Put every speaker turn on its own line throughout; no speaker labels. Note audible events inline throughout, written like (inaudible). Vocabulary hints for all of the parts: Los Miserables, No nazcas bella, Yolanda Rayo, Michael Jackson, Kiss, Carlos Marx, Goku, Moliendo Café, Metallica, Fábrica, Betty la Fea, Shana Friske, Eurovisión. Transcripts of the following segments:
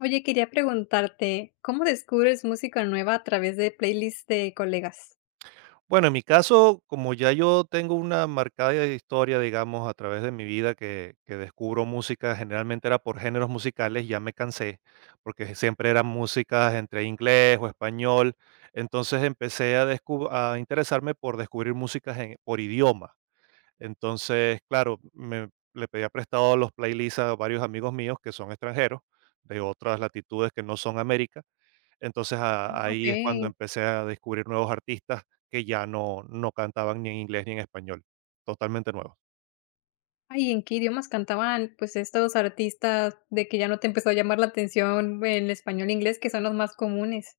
Oye, quería preguntarte, ¿cómo descubres música nueva a través de playlists de colegas?
Bueno, en mi caso, como ya yo tengo una marcada historia, digamos, a través de mi vida que descubro música, generalmente era por géneros musicales, ya me cansé, porque siempre eran músicas entre inglés o español, entonces empecé a interesarme por descubrir músicas por idioma. Entonces, claro, le pedía prestado los playlists a varios amigos míos que son extranjeros, de otras latitudes que no son América, entonces, a ahí es cuando
Okey.
empecé a descubrir nuevos artistas que ya no cantaban ni en inglés ni en español, totalmente nuevos.
Ay, ¿en qué idiomas cantaban, pues, estos artistas de que ya no te empezó a llamar la atención en español e inglés, que son los más comunes?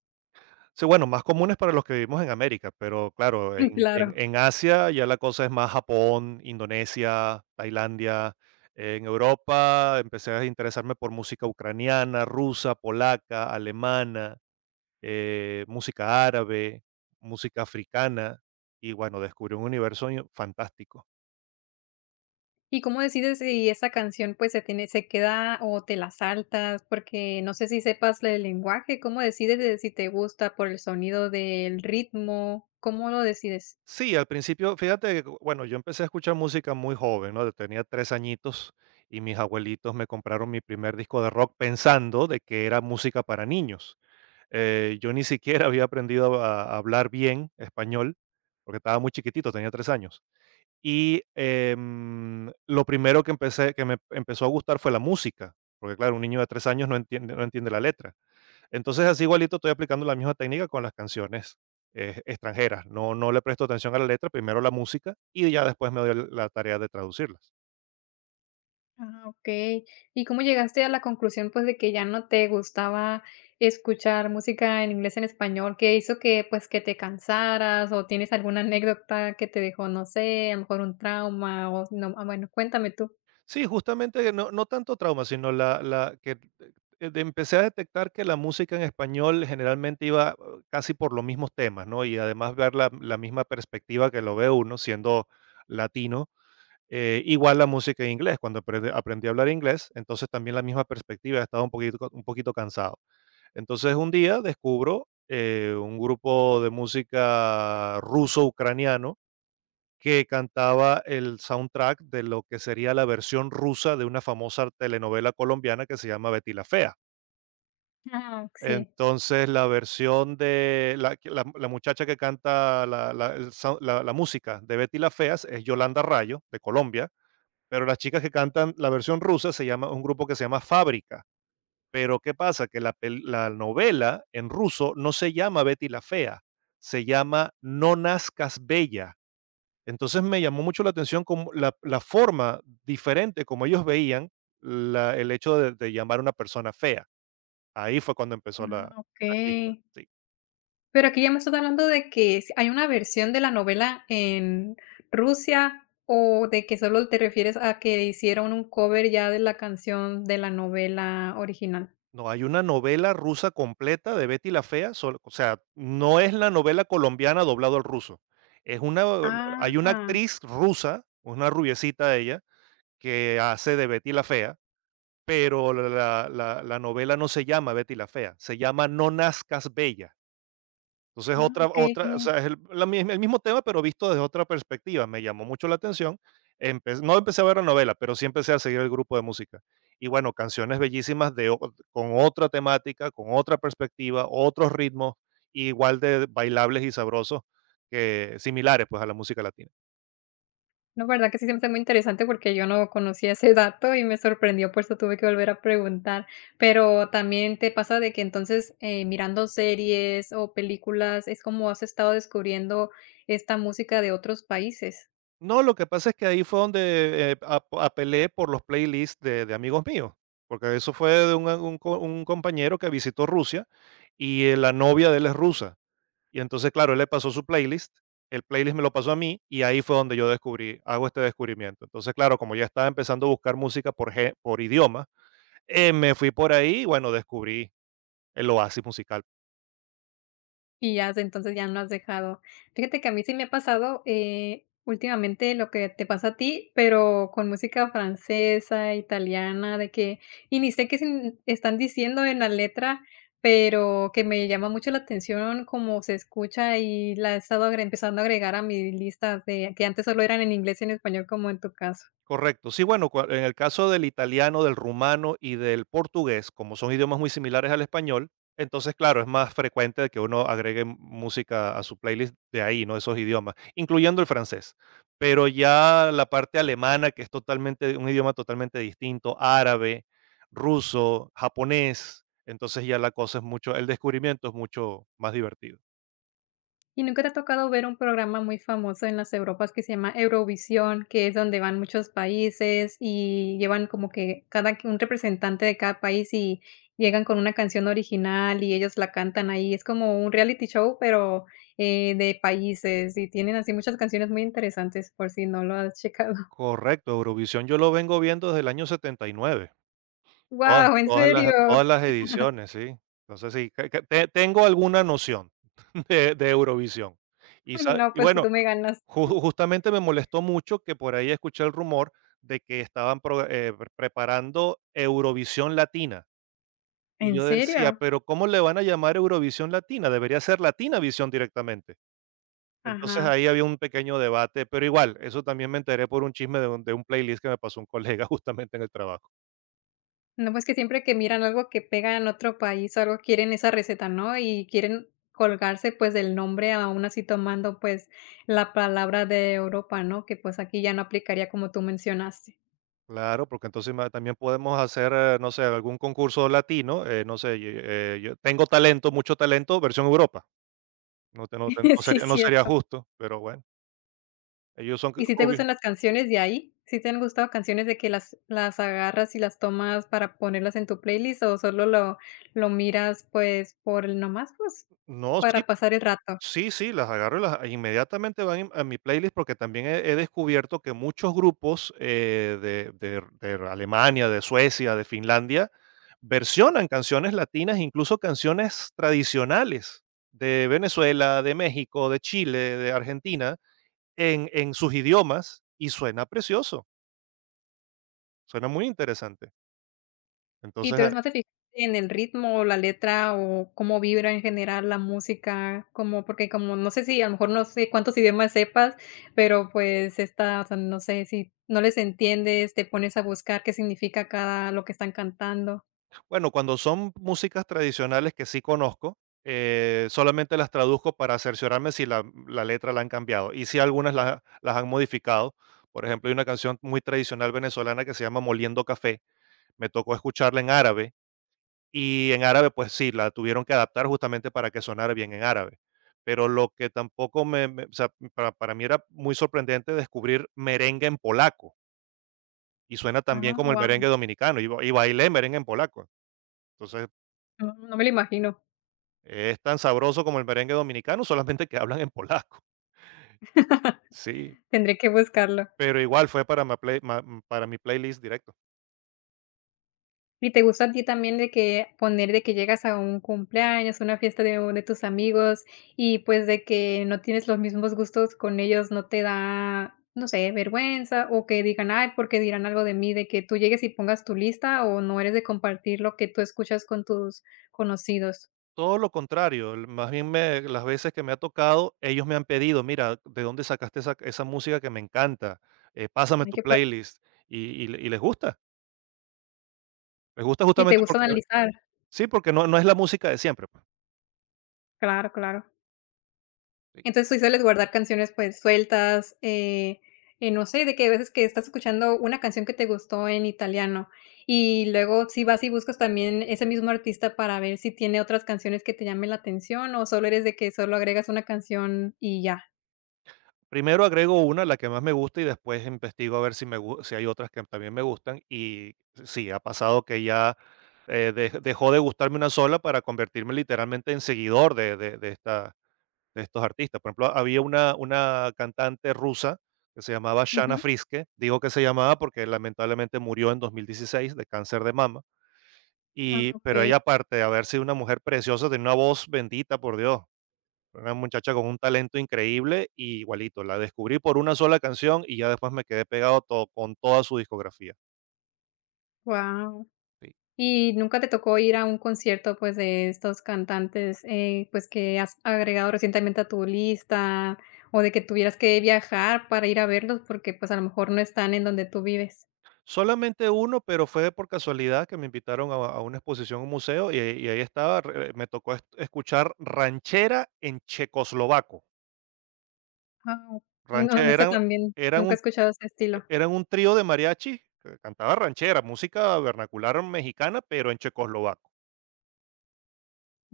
Sí, bueno, más comunes para los que vivimos en América, pero claro,
(laughs)
en
Claro.
en en Asia ya la cosa es más Japón, Indonesia, Tailandia. En Europa empecé a interesarme por música ucraniana, rusa, polaca, alemana, música árabe, música africana y bueno, descubrí un universo fantástico.
¿Y cómo decides si esa canción, pues, se queda o te la saltas? Porque no sé si sepas el lenguaje, ¿cómo decides de si te gusta por el sonido del ritmo? ¿Cómo lo decides?
Sí, al principio, fíjate que, bueno, yo empecé a escuchar música muy joven, ¿no? Tenía 3 añitos y mis abuelitos me compraron mi primer disco de rock pensando de que era música para niños. Yo ni siquiera (laughs) había aprendido a hablar bien español porque estaba muy chiquitito, tenía 3 años. Y lo primero que que me empezó a gustar fue la música, porque claro, un niño de 3 años no entiende, no entiende la letra. Entonces, así igualito estoy aplicando la misma técnica con las canciones extranjeras. No, no le presto atención a la letra, primero la música y ya después me doy la tarea de traducirlas.
Ah, okey. ¿Y cómo llegaste a la conclusión, pues, de que ya no te gustaba escuchar música en inglés, en español? ¿Qué hizo que, pues, que te cansaras, o tienes alguna anécdota que te dejó, no sé, a lo mejor un trauma, o no? Ah, bueno, cuéntame tú.
Sí, justamente no tanto trauma, sino la que empecé a detectar que la música en español generalmente iba casi por los mismos temas, ¿no? Y además ver la misma perspectiva que lo ve uno siendo latino. Igual la música en inglés, cuando aprendí a hablar inglés, entonces también la misma perspectiva, estaba un poquito cansado. Entonces un día descubro un grupo de música ruso-ucraniano que cantaba el soundtrack de lo que sería la versión rusa de una famosa telenovela colombiana que se llama Betty la Fea.
Ah, sí.
Entonces la versión de la muchacha que canta la música de Betty la Fea es Yolanda Rayo de Colombia, pero las chicas que cantan la versión rusa se llama un grupo que se llama Fábrica. Pero, ¿qué pasa? Que la novela en ruso no se llama Betty la Fea, se llama No Nazcas Bella. Entonces, me llamó mucho la atención como la forma diferente como ellos veían la el hecho de llamar a una persona fea. Ahí fue cuando empezó
Ah,
la chispa,
okey.
sí.
Pero aquí ya me estás hablando de que s hay una versión de la novela en Rusia, o de que solo te refieres a que hicieron un cover ya de la canción de la novela original.
No, hay una novela rusa completa de Betty la Fea, solo, o sea, no es la novela colombiana doblado al ruso. Es una Hay una
Ah.
actriz rusa, una rubiecita ella, que hace de Betty la Fea. Pero la novela no se llama Betty la Fea, se llama No Nazcas Bella. Entonces,
Ah, okey,
otra,
okey.
o sea, es el la misma el mismo tema, pero visto desde otra perspectiva. Me llamó mucho la atención. Empe no empecé a ver la novela, pero sí empecé a seguir el grupo de música. Y bueno, canciones bellísimas de o con otra temática, con otra perspectiva, otros ritmos, igual de bailables y sabrosos, que similares, pues, a la música latina.
No, verdad que sí se me hace muy interesante porque yo no conocía ese dato y me sorprendió, por eso tuve que volver a preguntar. Pero, ¿también te pasa de que entonces, mirando series o películas es como has estado descubriendo esta música de otros países?
No, lo que pasa es que ahí fue donde, ap apelé por los playlists de amigos míos, porque eso fue de un compañero que visitó Rusia y, la novia de él es rusa. Y entonces, claro, él le pasó su playlist, el playlist me lo pasó a mí y ahí fue donde yo descubrí hago este descubrimiento. Entonces, claro, como ya estaba empezando a buscar música por idioma, me fui por ahí y bueno, descubrí el oasis musical.
Y ya desde entonces ya no has dejado. Fíjate que a mí sí me ha pasado, últimamente lo que te pasa a ti, pero con música francesa, italiana, de que y ni sé qué sin están diciendo en la letra, pero que me llama mucho la atención cómo se escucha y la he estado agre empezando a agregar a mi lista de que antes solo eran en inglés y en español, como en tu caso.
Correcto. Sí, bueno, en el caso del italiano, del rumano y del portugués, como son idiomas muy similares al español, entonces, claro, es más frecuente que uno agregue música a su playlist de ahí, ¿no? Esos idiomas, incluyendo el francés. Pero ya la parte alemana, que es totalmente, un idioma totalmente distinto, árabe, ruso, japonés, entonces ya la cosa es mucho, el descubrimiento es mucho más divertido.
¿Y nunca te ha tocado ver un programa muy famoso en las Europas que se llama Eurovisión, que es donde van muchos países y llevan como que cada que un representante de cada país y llegan con una canción original y ellos la cantan ahí? Es como un reality show, pero, de países y tienen así muchas canciones muy interesantes, por si no lo has checado. (laughs)
Correcto, Eurovisión yo lo vengo viendo desde el año 79.
¡Guau! ¿En serio?
Todas las
(laughs)
ediciones, sí. Entonces sí, que te tengo alguna noción (laughs) de Eurovisión.
No,
Y
pues si
bueno,
tú me ganas.
ju justamente me molestó mucho que por ahí escuché el rumor de que estaban pro pre preparando Eurovisión Latina. Y
¿En
yo decía:
serio?
"Pero, ¿cómo le van a llamar Eurovisión Latina? Debería ser Latinavisión directamente". Entonces
Ajá.
ahí había un pequeño debate, pero igual, eso también me enteré por un chisme de un playlist que me pasó un colega (laughs) justamente en el trabajo.
No, pues que siempre que miran algo que pega en otro país o algo, quieren esa receta, ¿no? Y quieren colgarse, pues, del nombre, aún así tomando, pues, la palabra de Europa, ¿no? Que, pues, aquí ya no aplicaría como tú mencionaste.
Claro, porque entonces también podemos hacer, no sé, algún concurso latino, no sé, y, yo tengo talento, mucho talento, versión Europa. No,
(laughs) Sí,
no sería
cierto.
justo, pero bueno, ellos son
¿Y si te
rubios.
gustan las canciones de ahí? Si te han gustado canciones de que las agarras y las tomas para ponerlas en tu playlist o solo lo miras, pues, por el nomás, pues,
No, sí,
para pasar el rato?
sí, sí, las agarro y las inmediatamente van a mi playlist porque también he descubierto que muchos grupos de Alemania, de Suecia, de Finlandia, versionan canciones latinas, incluso canciones tradicionales de Venezuela, de México, de Chile, de Argentina en sus idiomas y suena precioso, suena muy interesante.
¿Y
Entonces,
tú eres más de fijarte en el ritmo, o la letra, o cómo vibra en general la música? Como porque como no sé si a lo mejor no sé cuántos idiomas sepas, pero pues esta, o sea, no sé si no les entiendes, te pones a buscar qué significa cada lo que están cantando.
bueno, cuando son músicas tradicionales que sí conozco, solamente las traduzco para cerciorarme si la letra la han cambiado, y si algunas las han modificado. Por ejemplo, hay una canción muy tradicional venezolana que se llama Moliendo Café, me tocó escucharla en árabe, y en árabe, pues sí, la tuvieron que adaptar justamente para que sonara bien en árabe. Pero lo que tampoco me, o sea, para mí era muy sorprendente descubrir merengue en polaco. Y suena tan bien
Ah,
como el
guau,
merengue dominicano, y bailé merengue en polaco. Entonces,
no, no me lo imagino.
es tan sabroso como el merengue dominicano, solamente que hablan en polaco. (laughs)
(laughs)
Sí,
Tendré que buscarlo.
pero igual fue para ma play ma m- para mi playlist directo.
¿Y te gusta a ti también de que poner de que llegas a un cumpleaños, una fiesta de un de tus amigos y, pues, de que no tienes los mismos gustos con ellos, no te da, no sé, vergüenza o que digan: "Ay, porque dirán algo de mí", de que tú llegues y pongas tu lista o no eres de compartir lo que tú escuchas con tus conocidos?
Todo lo contrario, el más bien me, las veces que me ha tocado, ellos me han pedido: "Mira, ¿de dónde sacaste esa música que me encanta? Pásame
Hay
tu
que pa
playlist", y les gusta. Les gusta
¿Y te
justamente
gusta
porque
analizar?
sí, porque no es la música de siempre, pues.
Claro, claro. Entonces, tú sueles guardar canciones, pues, sueltas, no sé, de que a veces que estás escuchando una canción que te gustó en italiano, y luego si vas y buscas también ese mismo artista para ver si tiene otras canciones que te llamen la atención, o solo eres de que solo agregas una canción y ya.
Primero agrego una, la que más me gusta, y después investigo a ver si si hay otras que también me gustan. Y sí, ha pasado que ya dejó de gustarme una sola para convertirme literalmente en seguidor de estos artistas. Por ejemplo, había una cantante rusa que se llamaba Shana
Ujú.
Friske. Digo que se llamaba porque lamentablemente murió en 2016 de cáncer de mama.
Ah,
Y, pero
okey,
ella, aparte de haber sido una mujer preciosa, tenía una voz bendita, por Dios. Una muchacha con un talento increíble y igualito, la descubrí por una sola canción y ya después me quedé pegado to con toda su discografía.
guau.
Sí.
¿Y nunca te tocó ir a un concierto, pues, de estos cantantes, pues, que has agregado recientemente a tu lista, o de que tuvieras que viajar para ir a verlos porque, pues, a lo mejor no están en donde tú vives?
Solamente uno, pero fue por casualidad que me invitaron a una exposición a un museo y ahí estaba, re me tocó es escuchar ranchera en checoslovaco.
Ah, no, en
Ranchera
ese también,
eran
nunca he
un
escuchado ese estilo.
eran un trío de mariachi que cantaba ranchera, música vernacular mexicana, pero en checoslovaco.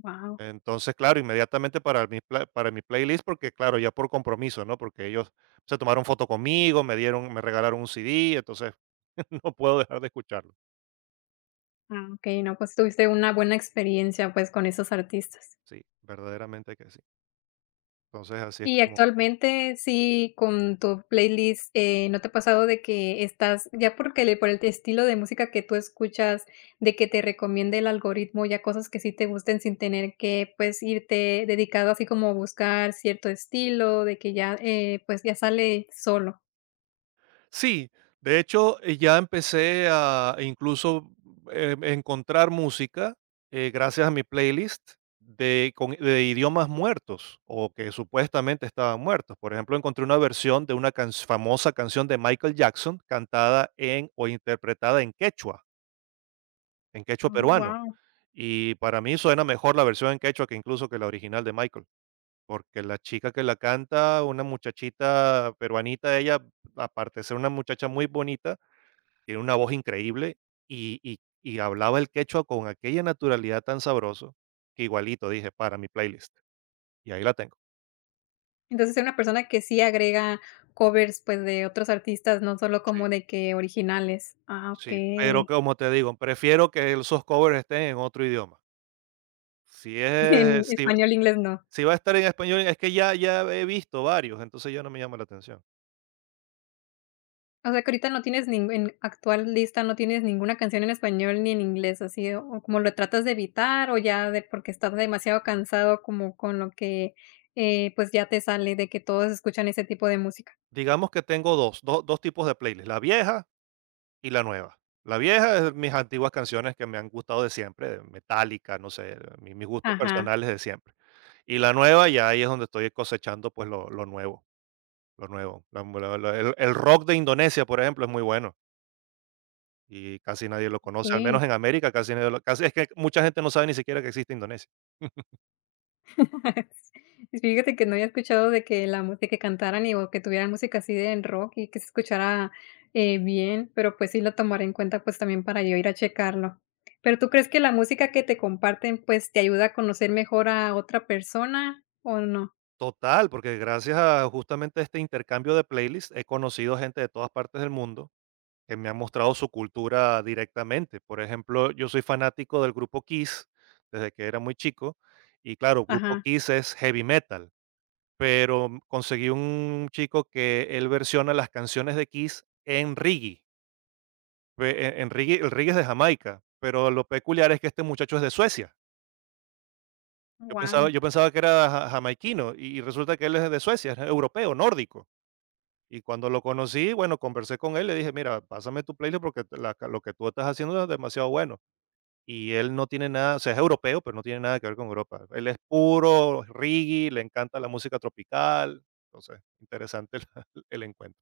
Wow.
Entonces, claro, inmediatamente para mi playlist, porque claro, ya por compromiso, ¿no? Porque ellos se tomaron foto conmigo, me regalaron un CD, entonces (laughs) no puedo dejar de escucharlo.
Ah, okey, no, pues, tuviste una buena experiencia, pues, con esos artistas.
Sí, verdaderamente que sí. Entonces, así es
Y
como...
actualmente sí, con tu playlist, ¿no te ha pasado de que estás ya porque le por el estilo de música que tú escuchas, de que te recomiende el algoritmo ya cosas que sí te gusten sin tener que, pues, irte dedicado así como a buscar cierto estilo, de que ya, pues, ya sale solo?
Sí, de hecho, ya empecé a incluso encontrar música gracias a mi playlist de idiomas muertos o que supuestamente estaban muertos. Por ejemplo, encontré una versión de una famosa canción de Michael Jackson cantada en o interpretada en quechua
Oh,
peruano.
guau.
Y para mí suena mejor la versión en quechua que incluso que la original de Michael, porque la chica que la canta, una muchachita peruanita, ella, aparte de ser una muchacha muy bonita, tiene una voz increíble y y y hablaba el quechua con aquella naturalidad tan sabroso, que igualito dije: "Para mi playlist", y ahí la tengo.
Entonces, eres una persona que sí agrega covers, pues, de otros artistas, no solo
Sí.
como de que originales. Ah,
Sí, pero
okey.
como te digo, prefiero que esos covers estén en otro idioma. Si
(laughs) En
es si
español, inglés no.
si va a estar en español, es que ya he visto varios, entonces ya no me llama la atención.
O sea, que ahorita no tienes ningún en actual lista, no tienes ninguna canción en español ni en inglés, así, o como lo tratas de evitar, o ya de porque estás demasiado cansado como con lo que, pues, ya te sale de que todos escuchan ese tipo de música.
Digamos que tengo 2 tipos de playlist, la vieja y la nueva. La vieja es mis antiguas canciones que me han gustado de siempre, de Metallica, no sé, mi mis gustos
Ajá,
personales de siempre. Y la nueva, ya ahí es donde estoy cosechando, pues, lo nuevo, lo nuevo. La la la el rock de Indonesia, por ejemplo, es muy bueno, y casi nadie lo conoce, al
okey.
menos en América, casi nadie lo casi es que mucha gente no sabe ni siquiera que existe Indonesia. (laughs)
(laughs) Fíjate que no había escuchado de que la mu de que cantaran y o que tuvieran música así de en rock y que se escuchara, bien, pero, pues, sí lo tomaré en cuenta, pues, también para yo ir a checarlo. Pero, ¿tú crees que la música que te comparten, pues, te ayuda a conocer mejor a otra persona o no?
Total, porque gracias a justamente este intercambio de playlists he conocido gente de todas partes del mundo que me ha mostrado su cultura directamente. Por ejemplo, yo soy fanático del grupo Kiss desde que era muy chico, y claro, grupo
Ajá,
Kiss es heavy metal. Pero conseguí un chico que él versiona las canciones de Kiss en reggae. El reggae es de Jamaica, pero lo peculiar es que este muchacho es de Suecia.
wow.
Yo pensaba que era jamaiquino y resulta que él es de Suecia, es europeo, nórdico. Y cuando lo conocí, bueno, conversé con él, le dije, mira, pásame tu playlist porque lo que tú estás haciendo es demasiado bueno. Y él no tiene nada, o sea, es europeo, pero no tiene nada que ver con Europa. Él es puro reggae, le encanta la música tropical. Entonces, interesante el (laughs) el encuentro.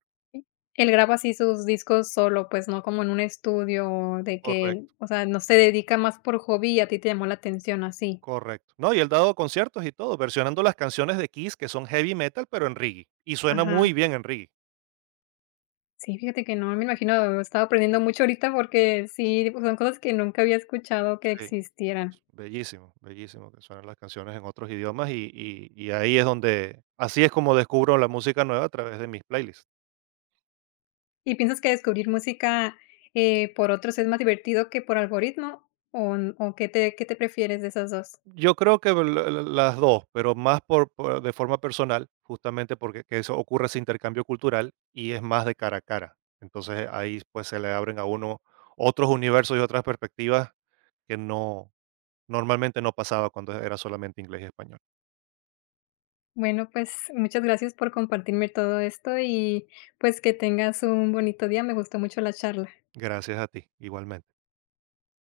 Él graba así sus discos solo, pues, no como en un estudio de que, él-
Correcto,
o sea, no se dedica más por hobby y a ti te llamó la atención así.
correcto. No, y él dado conciertos y todo, versionando las canciones de Kiss, que son heavy metal, pero en reggae, y suena
Ajá.
muy bien en reggae.
Sí, fíjate que no, me imagino, estaba aprendiendo mucho ahorita porque sí, pues, son cosas que nunca había escuchado que
Sí,
existieran.
bellísimo, bellísimo que suenan las canciones en otros idiomas y ahí es donde así es como descubro la música nueva a través de mis playlists.
¿Y piensas que descubrir música, por otros es más divertido que por algoritmo o n o qué te prefieres de esas dos.
Yo creo que la la las dos, pero más por de forma personal, justamente porque que eso ocurre ese intercambio cultural y es más de cara a cara. Entonces, ahí, pues, se le abren a uno otros universos y otras perspectivas que no normalmente no pasaba cuando era solamente inglés y español.
Bueno, pues, muchas gracias por compartirme todo esto y, pues, que tengas un bonito día. Me gustó mucho la charla.
Gracias a ti, igualmente.